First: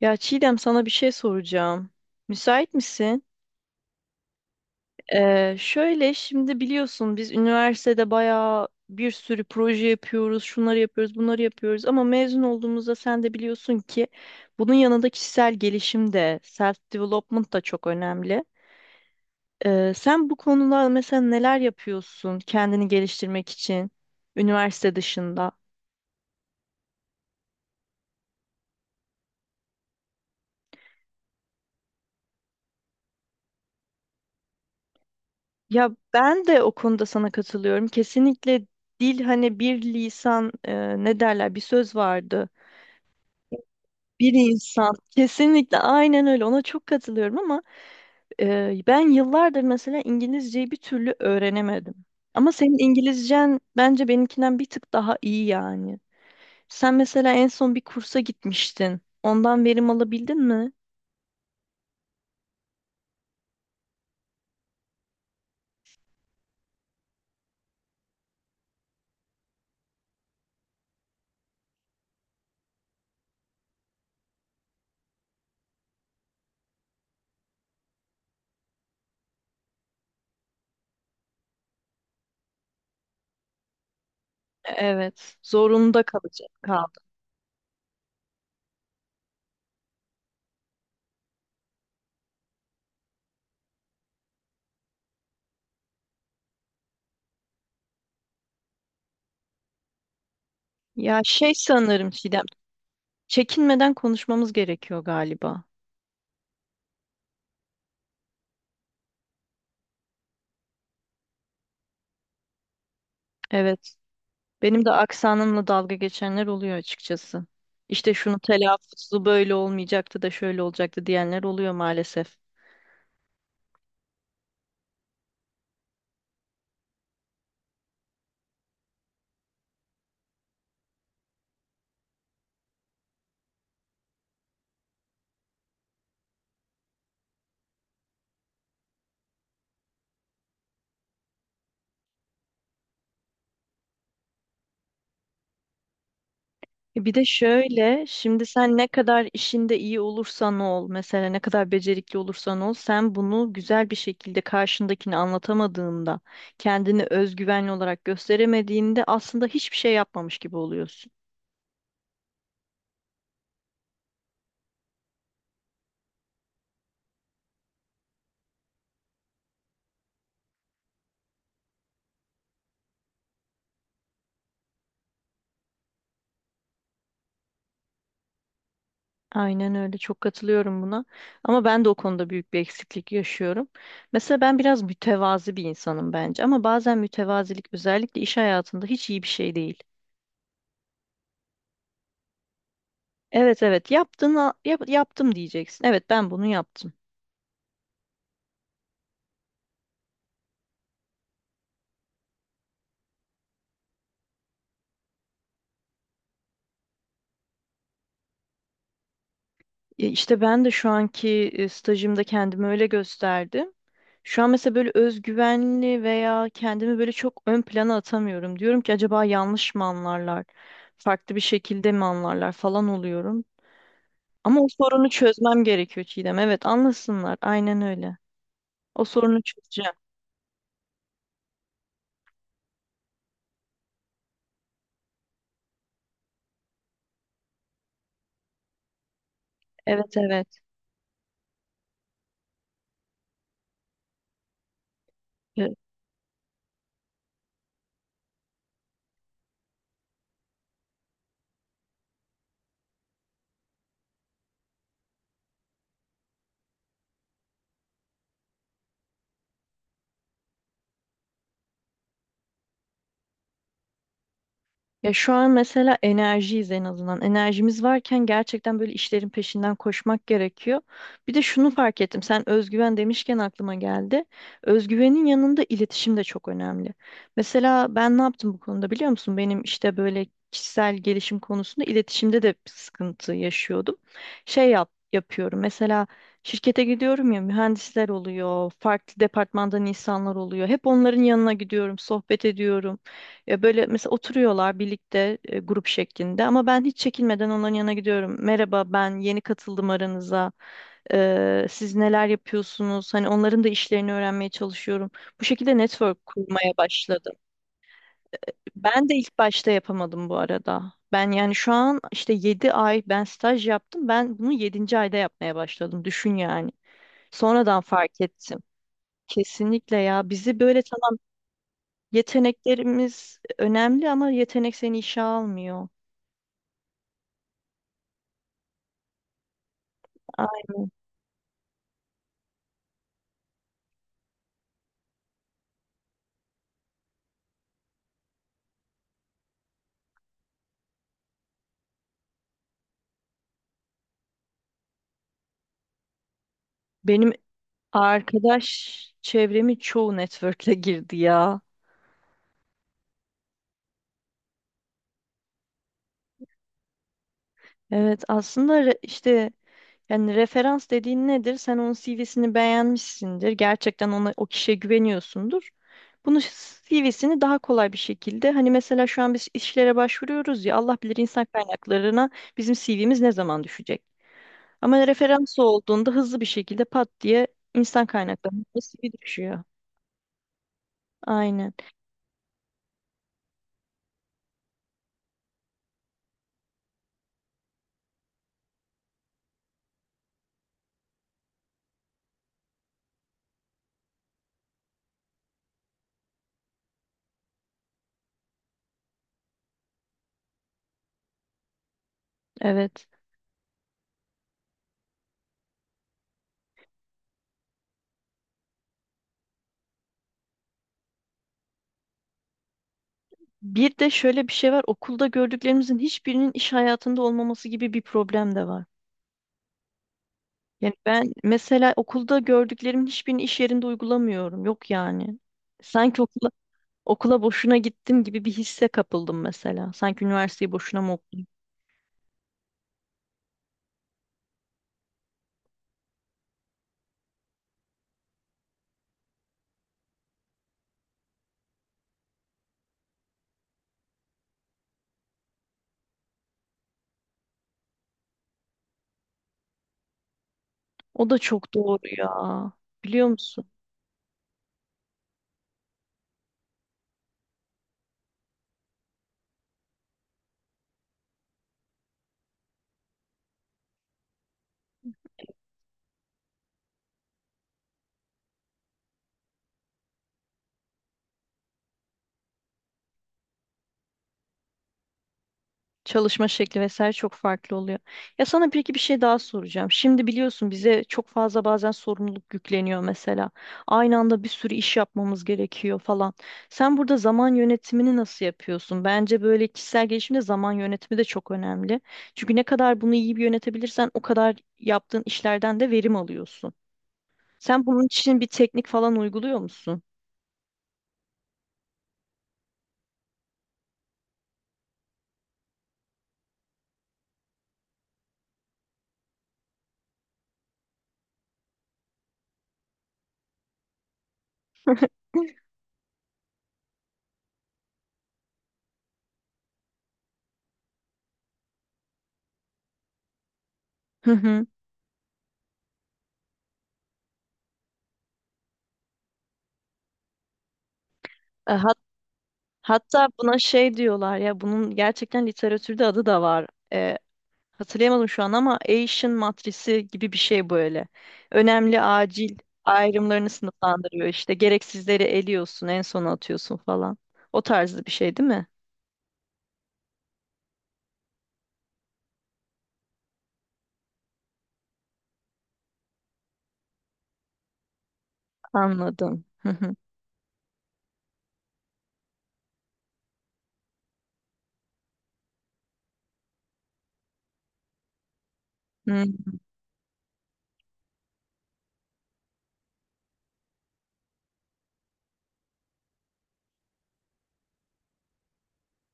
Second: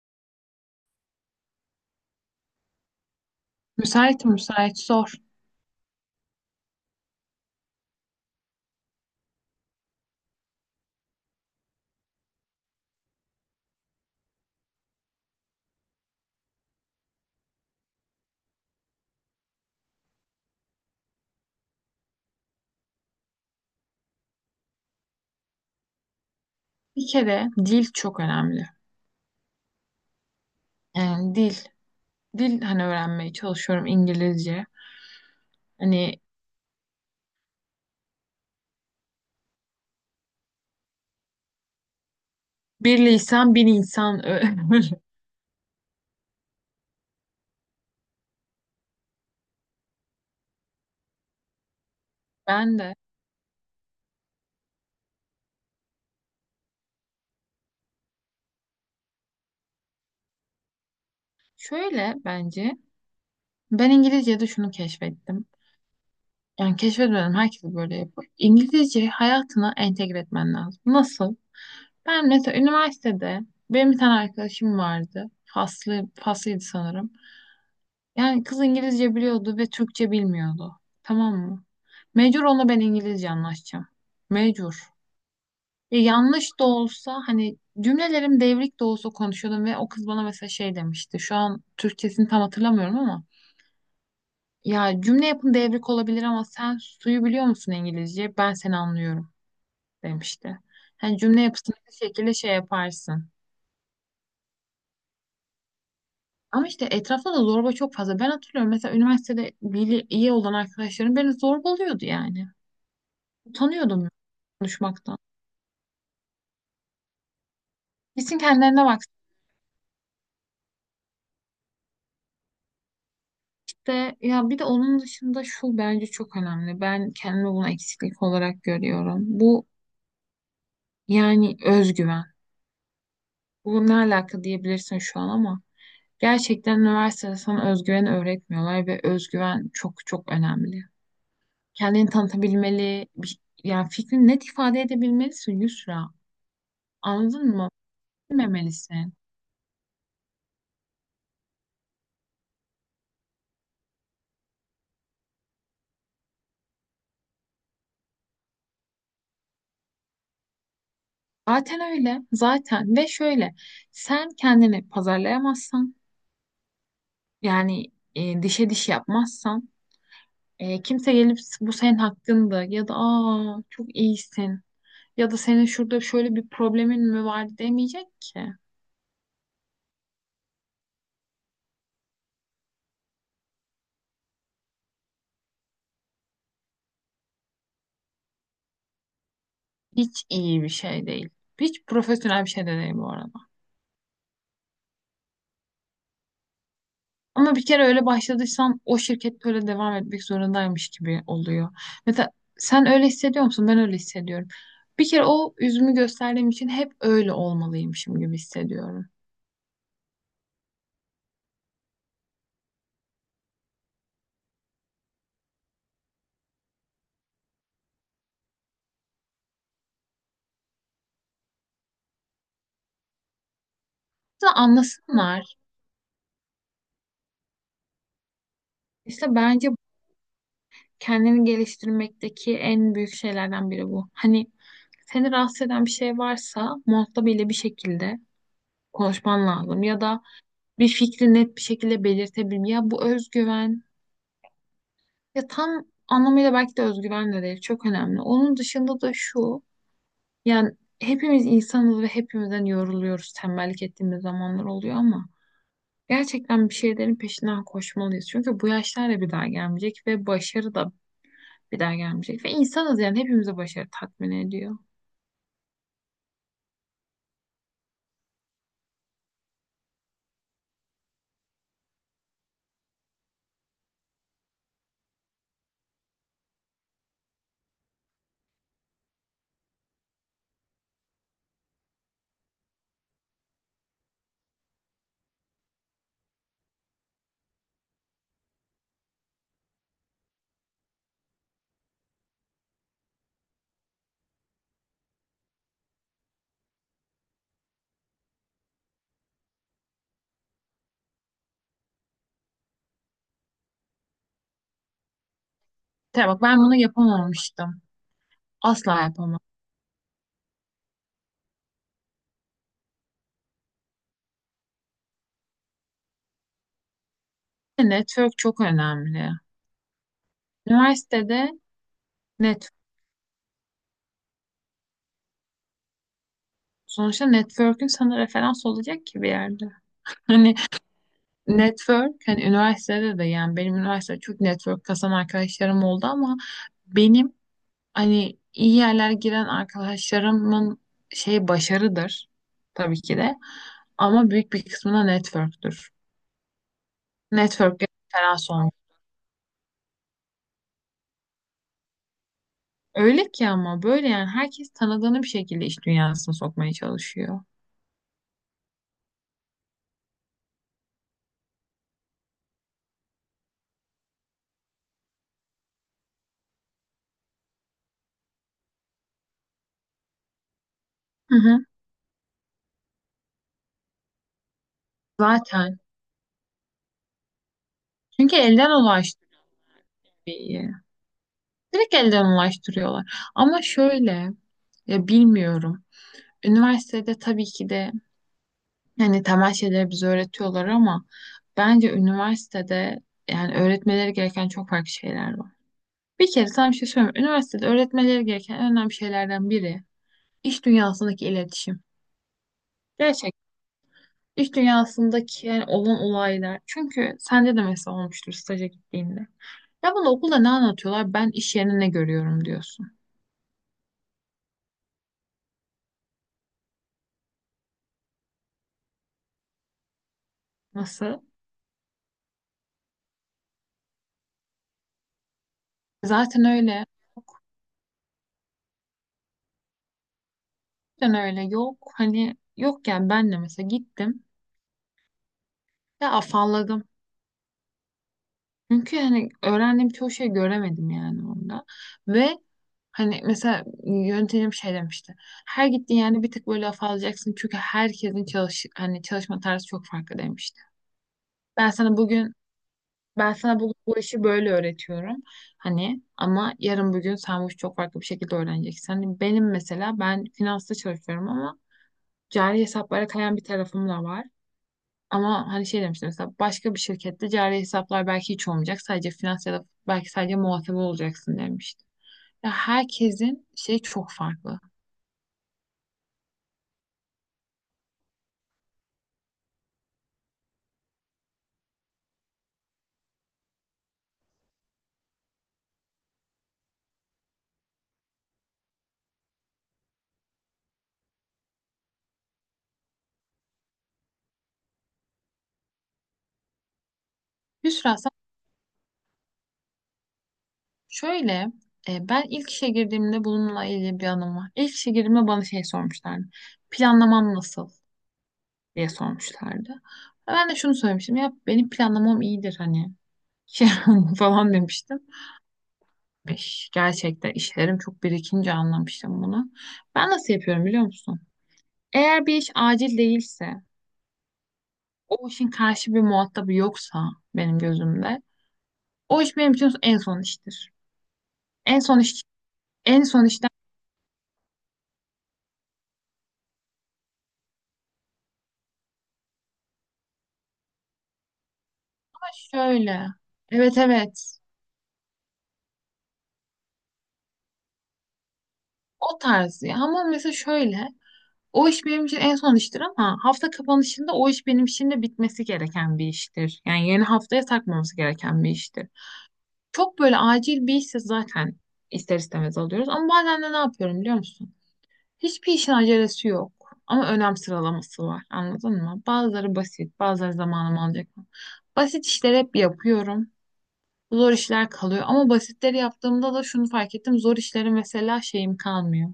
Ya Çiğdem, sana bir şey soracağım. Müsait misin? Müsait müsait sor. Şöyle, şimdi biliyorsun biz üniversitede bayağı bir sürü proje yapıyoruz, şunları yapıyoruz, bunları yapıyoruz, ama mezun olduğumuzda sen de biliyorsun ki bunun yanında kişisel gelişim de, self development da çok önemli. Sen bu konuda mesela neler yapıyorsun kendini geliştirmek için üniversite dışında? Bir kere dil çok önemli. Yani dil. Dil hani öğrenmeye çalışıyorum İngilizce. Ya Hani ben de o konuda sana katılıyorum. Kesinlikle dil, hani bir lisan, ne derler, bir söz vardı. bir lisan bin insan Bir öyle. insan. Kesinlikle aynen öyle. Ona çok katılıyorum ama ben yıllardır mesela İngilizceyi bir türlü öğrenemedim. Ama senin Ben de İngilizcen bence benimkinden bir tık daha iyi yani. Sen mesela en son bir kursa gitmiştin. Ondan verim alabildin mi? şöyle, bence ben İngilizce'de şunu keşfettim. Yani keşfetmedim, herkes böyle yapıyor. İngilizceyi hayatına entegre etmen lazım. Nasıl? Ben mesela üniversitede benim bir tane arkadaşım vardı. Faslı, faslıydı sanırım. Yani kız İngilizce biliyordu ve Türkçe bilmiyordu. Tamam mı? Mecbur onunla ben İngilizce anlaşacağım. Mecbur. Evet. Zorunda Yanlış da kaldım. olsa hani cümlelerim devrik de olsa konuşuyordum ve o kız bana mesela şey demişti. Şu an Türkçesini tam hatırlamıyorum ama ya cümle yapın devrik olabilir ama sen suyu biliyor musun İngilizce? Ben seni anlıyorum demişti. Hani Ya cümle şey, yapısını bir sanırım şekilde Çiğdem, şey yaparsın. çekinmeden konuşmamız gerekiyor galiba. Ama işte etrafta da zorba çok fazla. Ben hatırlıyorum mesela üniversitede iyi olan arkadaşlarım beni zorbalıyordu yani. Evet. Utanıyordum Benim de konuşmaktan. aksanımla dalga geçenler oluyor açıkçası. İşte Kesin şunu kendilerine bak. telaffuzu böyle olmayacaktı da şöyle olacaktı diyenler oluyor maalesef. İşte ya bir de onun dışında şu bence çok önemli. Ben kendimi bunu eksiklik olarak görüyorum. Bu yani özgüven. Bu ne alaka diyebilirsin şu an ama gerçekten üniversitede sana özgüveni öğretmiyorlar ve özgüven çok çok önemli. Kendini tanıtabilmeli, yani fikrini net ifade edebilmelisin Yusra. Bir de Anladın mı? şöyle, şimdi sen ne Bilmemelisin. kadar işinde iyi olursan ol, mesela ne kadar becerikli olursan ol, sen bunu güzel bir şekilde karşındakini anlatamadığında, kendini özgüvenli olarak gösteremediğinde aslında hiçbir şey yapmamış gibi oluyorsun. Zaten öyle. Zaten ve şöyle, sen kendini pazarlayamazsan. Yani dişe diş yapmazsan, kimse gelip bu senin hakkında ya da aa çok iyisin ya da senin şurada şöyle bir problemin mi var demeyecek ki. Aynen öyle, çok katılıyorum buna. Ama ben de o konuda büyük bir eksiklik yaşıyorum. Mesela ben biraz mütevazi bir insanım bence, ama bazen mütevazilik özellikle iş hayatında hiç iyi bir şey değil. Hiç iyi bir şey değil. Hiç profesyonel bir şey de değil bu arada. Evet, evet, yaptım diyeceksin. Evet, ben bunu yaptım. Ama bir kere öyle başladıysan o şirket öyle devam etmek zorundaymış gibi oluyor. Mesela sen öyle hissediyor musun? Ben öyle hissediyorum. Bir kere o üzümü gösterdiğim için hep öyle olmalıymışım gibi hissediyorum. Ya İşte ben de şu anki stajımda kendimi öyle gösterdim. Şu an mesela böyle özgüvenli veya kendimi böyle çok ön plana atamıyorum. Diyorum ki acaba yanlış mı anlarlar? Farklı bir şekilde mi anlarlar falan oluyorum. Aslında Ama o sorunu anlasınlar. çözmem gerekiyor Çiğdem. Evet, anlasınlar. Aynen öyle. O İşte sorunu bence çözeceğim. kendini geliştirmekteki en büyük şeylerden biri bu. Hani seni rahatsız eden bir şey varsa muhatabıyla bir şekilde konuşman lazım ya Evet, da evet. bir fikri net bir şekilde belirtebilme. Ya bu özgüven, ya tam anlamıyla belki de özgüven de değil, çok önemli. Onun dışında da şu, yani hepimiz insanız ve hepimizden yoruluyoruz, tembellik ettiğimiz zamanlar oluyor ama gerçekten bir şeylerin peşinden koşmalıyız. Çünkü bu yaşlar da bir daha gelmeyecek ve başarı da bir daha gelmeyecek. Ve insanız, yani hepimize başarı tatmin ediyor. Ya şu an mesela enerjiyiz en azından. Enerjimiz varken gerçekten böyle işlerin peşinden koşmak gerekiyor. Bir de şunu fark ettim. Sen özgüven demişken aklıma geldi. Özgüvenin yanında iletişim de çok önemli. Mesela ben ne yaptım bu konuda, biliyor musun? Benim işte böyle kişisel gelişim konusunda iletişimde de bir sıkıntı yaşıyordum. Şey, yapıyorum. Mesela şirkete gidiyorum ya, mühendisler oluyor, farklı departmandan insanlar oluyor. Hep onların yanına gidiyorum, sohbet ediyorum. Ya böyle mesela oturuyorlar birlikte, grup şeklinde, ama ben hiç çekinmeden onların yanına gidiyorum. Merhaba, ben yeni katıldım aranıza. Siz neler yapıyorsunuz? Hani onların da işlerini öğrenmeye çalışıyorum. Bu şekilde network Tabii bak, ben kurmaya bunu başladım. yapamamıştım. Asla Ben de ilk yapamam. başta yapamadım bu arada. Ben yani şu an işte 7 ay ben staj yaptım. Ben bunu yedinci ayda yapmaya başladım. Düşün yani. Sonradan fark Network çok ettim. önemli. Kesinlikle ya, bizi böyle, tamam, Üniversitede network. yeteneklerimiz önemli ama yetenek seni işe almıyor. Sonuçta network'ün sana referans olacak ki bir yerde. Hani Ay, network, hani üniversitede de yani benim üniversitede çok network kasan arkadaşlarım oldu ama benim hani iyi yerlere giren arkadaşlarımın şey başarıdır tabii ki de ama büyük bir kısmına network'tür. benim Network'e referans arkadaş olmak. çevremi çoğu network'e girdi ya. Öyle ki, ama böyle yani herkes tanıdığını bir şekilde iş dünyasına sokmaya çalışıyor. Evet, aslında işte, yani referans dediğin nedir? Sen onun CV'sini beğenmişsindir. Gerçekten ona, o kişiye güveniyorsundur. Bunu, CV'sini daha kolay bir şekilde, hani, mesela şu an biz işlere başvuruyoruz ya, Allah bilir Hı insan hı. kaynaklarına bizim CV'miz ne zaman düşecek? Ama referans Zaten. olduğunda hızlı bir şekilde pat diye insan Çünkü kaynaklarına elden CV ulaştırıyor. düşüyor. İyi. Aynen. Direkt elden ulaştırıyorlar. Ama şöyle, ya bilmiyorum. Üniversitede tabii ki de yani temel şeyleri bize öğretiyorlar ama bence üniversitede yani öğretmeleri gereken çok farklı şeyler var. Bir kere sana bir şey söyleyeyim. Üniversitede öğretmeleri gereken en önemli şeylerden biri iş dünyasındaki iletişim. Evet. Gerçekten. İş dünyasındaki yani olan olaylar. Çünkü sende de mesela olmuştur staja gittiğinde. Ya bana okulda ne anlatıyorlar? Ben iş yerine ne görüyorum diyorsun. Bir de şöyle bir şey var. Okulda gördüklerimizin hiçbirinin iş hayatında olmaması gibi bir problem de var. Yani Nasıl? ben mesela okulda gördüklerimin hiçbirini iş yerinde uygulamıyorum. Yok yani. Sanki Zaten okula, öyle. Yok. okula boşuna gittim gibi bir hisse kapıldım mesela. Sanki üniversiteyi boşuna mı Zaten öyle. okudum? Yok. Hani yok yani ben de mesela gittim. Ya afalladım. Çünkü hani öğrendiğim çoğu şey göremedim yani orada. Ve hani mesela yöntemim şey demişti. Her gittiğin yani bir tık böyle afallayacaksın. Çünkü herkesin hani çalışma tarzı çok farklı demişti. O da Ben çok sana doğru ya. bugün Biliyor Ben sana musun? bu işi böyle öğretiyorum. Hani ama yarın bugün sen bu işi çok farklı bir şekilde öğreneceksin. Hani benim mesela ben finansta çalışıyorum ama cari hesaplara kayan bir tarafım da var. Ama hani şey demiştim mesela başka bir şirkette cari hesaplar belki hiç olmayacak. Sadece finans ya da belki sadece muhasebe olacaksın demiştim. Ya herkesin şey çok farklı. Çalışma şekli vesaire çok farklı oluyor. Ya sana peki bir şey daha soracağım. Şimdi biliyorsun bize çok fazla, bazen sorumluluk yükleniyor mesela. Aynı anda bir sürü iş yapmamız gerekiyor falan. Sen burada zaman yönetimini nasıl yapıyorsun? Bence böyle kişisel gelişimde zaman yönetimi de çok önemli. Çünkü ne kadar bunu iyi bir yönetebilirsen o kadar yaptığın işlerden de verim alıyorsun. Sen Yusra bunun sen için bir teknik falan uyguluyor musun? şöyle, ben ilk işe girdiğimde bununla ilgili bir anım var. İlk işe girdiğimde bana şey sormuşlardı. Planlamam nasıl? Diye sormuşlardı. Ben de şunu söylemiştim, ya benim planlamam iyidir hani falan demiştim. Gerçekten işlerim çok birikince anlamıştım bunu. Ben nasıl yapıyorum biliyor musun? Eğer bir iş acil değilse, Hı hı. o işin karşı bir muhatabı yoksa benim gözümde, o iş benim için en son iştir. E, En hat- son iş, en son Hatta işten buna şey diyorlar ya, bunun gerçekten literatürde adı da var. E, Hatırlayamadım şu an ama Asian matrisi gibi bir şey böyle. Önemli, acil şöyle. ayrımlarını Evet, sınıflandırıyor evet. işte. Gereksizleri eliyorsun, en sona atıyorsun falan. O tarzı bir şey değil mi? O tarz ya. Ama mesela şöyle. O iş benim için en son iştir ama hafta kapanışında o iş benim için de bitmesi gereken bir iştir. Yani yeni haftaya takmamız gereken bir iştir. Anladım. Hı hı. Çok böyle acil bir işse zaten ister istemez alıyoruz. Ama bazen de ne yapıyorum biliyor musun? Hiçbir işin acelesi yok. Ama önem sıralaması var. Anladın mı? Hı. Bazıları basit, bazıları zamanım alacak. Basit işleri hep yapıyorum. Zor işler kalıyor. Ama basitleri yaptığımda da şunu fark ettim. Zor işleri mesela şeyim kalmıyor.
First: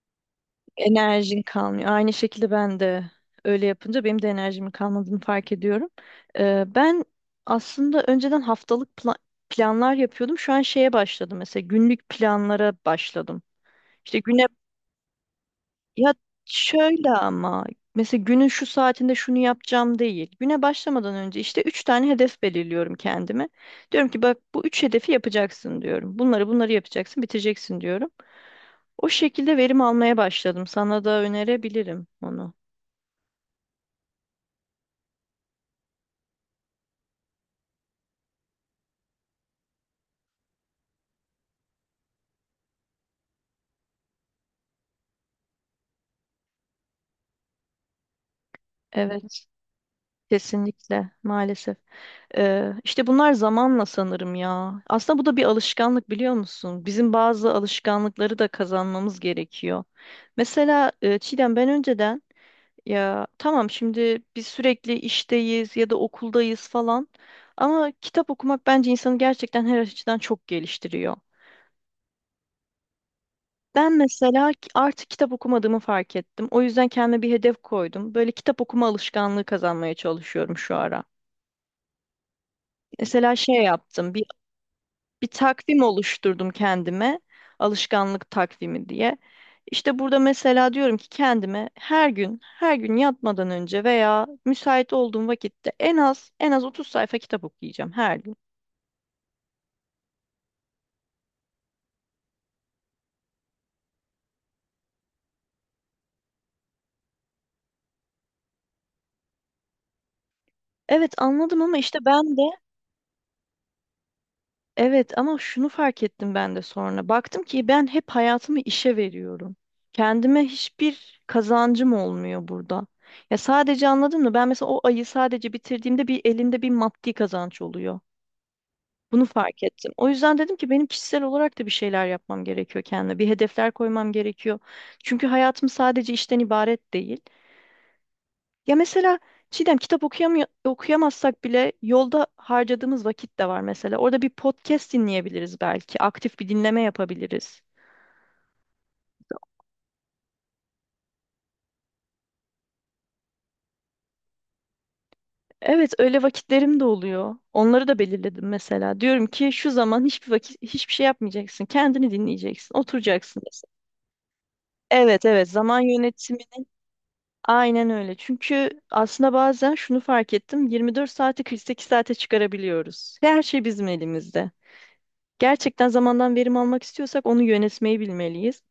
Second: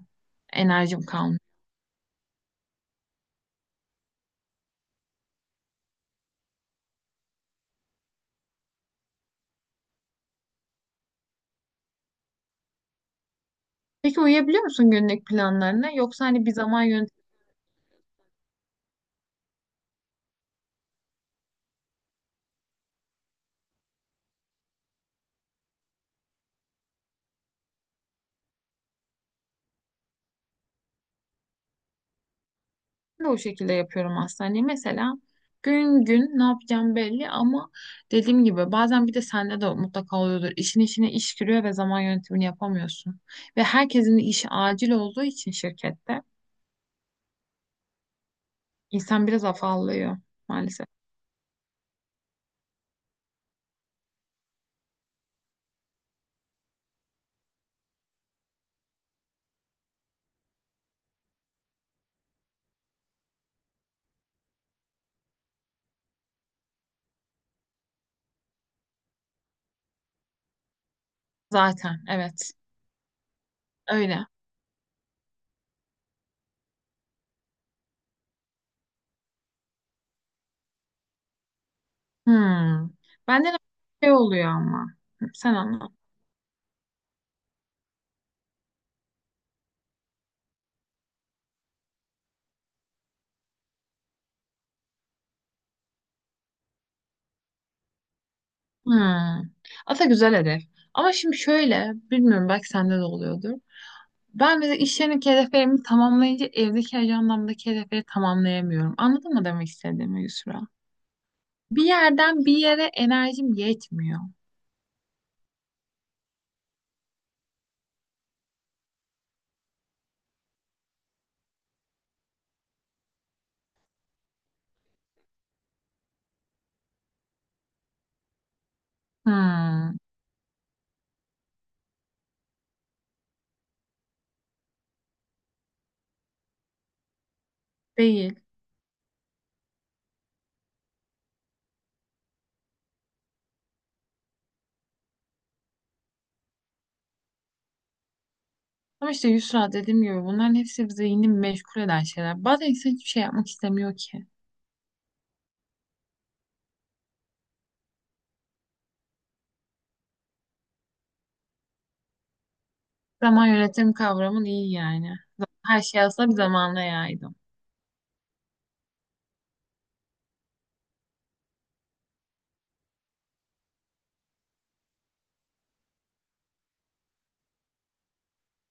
Enerjim kalmıyor. Enerjin kalmıyor. Aynı şekilde ben de öyle yapınca benim de enerjimin kalmadığını fark ediyorum. Ben aslında önceden haftalık planlar yapıyordum. Şu an şeye başladım, mesela günlük planlara başladım. İşte Peki uyuyabiliyor musun günlük planlarına? ya Yoksa hani bir zaman şöyle, yönetimini ama mesela günün şu saatinde şunu yapacağım değil. Güne başlamadan önce işte üç tane hedef belirliyorum kendime. Diyorum ki bak, bu üç hedefi yapacaksın diyorum. Bunları yapacaksın, bitireceksin diyorum. O şekilde verim almaya başladım. Sana da önerebilirim onu. de o şekilde yapıyorum aslında. Hani mesela gün gün ne yapacağım belli ama dediğim gibi bazen, bir de sende de mutlaka oluyordur. İşin içine iş giriyor ve zaman yönetimini yapamıyorsun. Ve herkesin işi acil olduğu için şirkette insan biraz Evet, afallıyor maalesef. kesinlikle maalesef. İşte bunlar zamanla sanırım ya. Aslında bu da bir alışkanlık, biliyor musun? Bizim bazı alışkanlıkları da kazanmamız gerekiyor. Mesela Çiğdem, ben önceden, ya tamam, şimdi biz sürekli işteyiz ya da okuldayız falan, ama kitap okumak bence insanı gerçekten her açıdan çok geliştiriyor. Zaten evet Ben öyle. mesela artık kitap okumadığımı fark ettim. O yüzden kendime bir hedef koydum. Böyle kitap okuma alışkanlığı kazanmaya çalışıyorum şu ara. Hmm. Mesela Bende şey de şey yaptım. Bir, oluyor ama. bir Sen takvim anla. oluşturdum kendime. Alışkanlık takvimi diye. İşte burada mesela diyorum ki kendime, her gün yatmadan önce veya müsait olduğum vakitte en az 30 sayfa kitap okuyacağım her gün. Hmm. Aslında güzel hedef. Ama şimdi şöyle, bilmiyorum belki sende de oluyordur. Ben de iş yerindeki hedeflerimi tamamlayınca evdeki ajandamdaki hedefleri tamamlayamıyorum. Anladın mı demek istediğimi Yusra? Evet, anladım ama Bir işte ben de... yerden bir yere enerjim yetmiyor. Evet, ama şunu fark ettim ben de sonra. Baktım ki ben hep hayatımı işe veriyorum. Kendime hiçbir kazancım olmuyor burada. Ya sadece, anladın mı? Ben mesela o ayı sadece bitirdiğimde bir, elimde bir maddi kazanç oluyor. Bunu fark ettim. Hmm, O yüzden dedim ki benim kişisel olarak da bir şeyler yapmam gerekiyor kendime. Bir hedefler koymam gerekiyor. Çünkü hayatım sadece işten ibaret değil. değil. Ya mesela Çiğdem, kitap okuyamıyor, okuyamazsak bile yolda harcadığımız vakit de var mesela. Orada bir podcast dinleyebiliriz belki. Aktif bir dinleme yapabiliriz. Ama işte Yusra, dediğim gibi bunların hepsi zihnini meşgul eden şeyler. Bazen insan hiçbir şey yapmak istemiyor ki. Evet, öyle vakitlerim de oluyor. Onları da belirledim mesela. Diyorum ki şu zaman, hiçbir vakit hiçbir şey yapmayacaksın. Kendini dinleyeceksin. Oturacaksın Zaman mesela. yönetimi kavramın iyi yani. Evet, evet, zaman Her şey aslında bir yönetimini zamanla yaydım. aynen öyle. Çünkü aslında bazen şunu fark ettim. 24 saati 48 saate çıkarabiliyoruz. Her şey bizim elimizde. Gerçekten zamandan verim almak istiyorsak onu yönetmeyi bilmeliyiz.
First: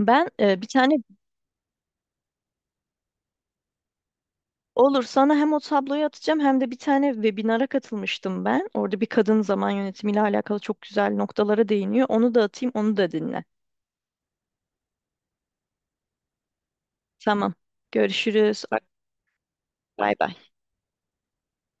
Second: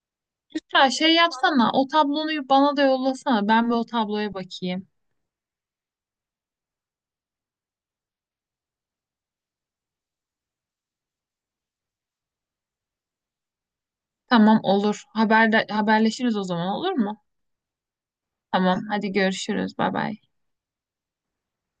Ben bir Yusra tane, şey yapsana, o tablonu bana da yollasana, ben bir o tabloya bakayım. olur sana, hem o tabloyu atacağım hem de bir tane webinara katılmıştım ben. Orada bir kadın zaman yönetimiyle alakalı çok güzel noktalara değiniyor. Onu da atayım, onu da dinle. Tamam, olur. Haber, haberleşiriz o zaman, olur mu? Tamam. Görüşürüz. Bay Tamam, hadi görüşürüz. Bay bay. bay.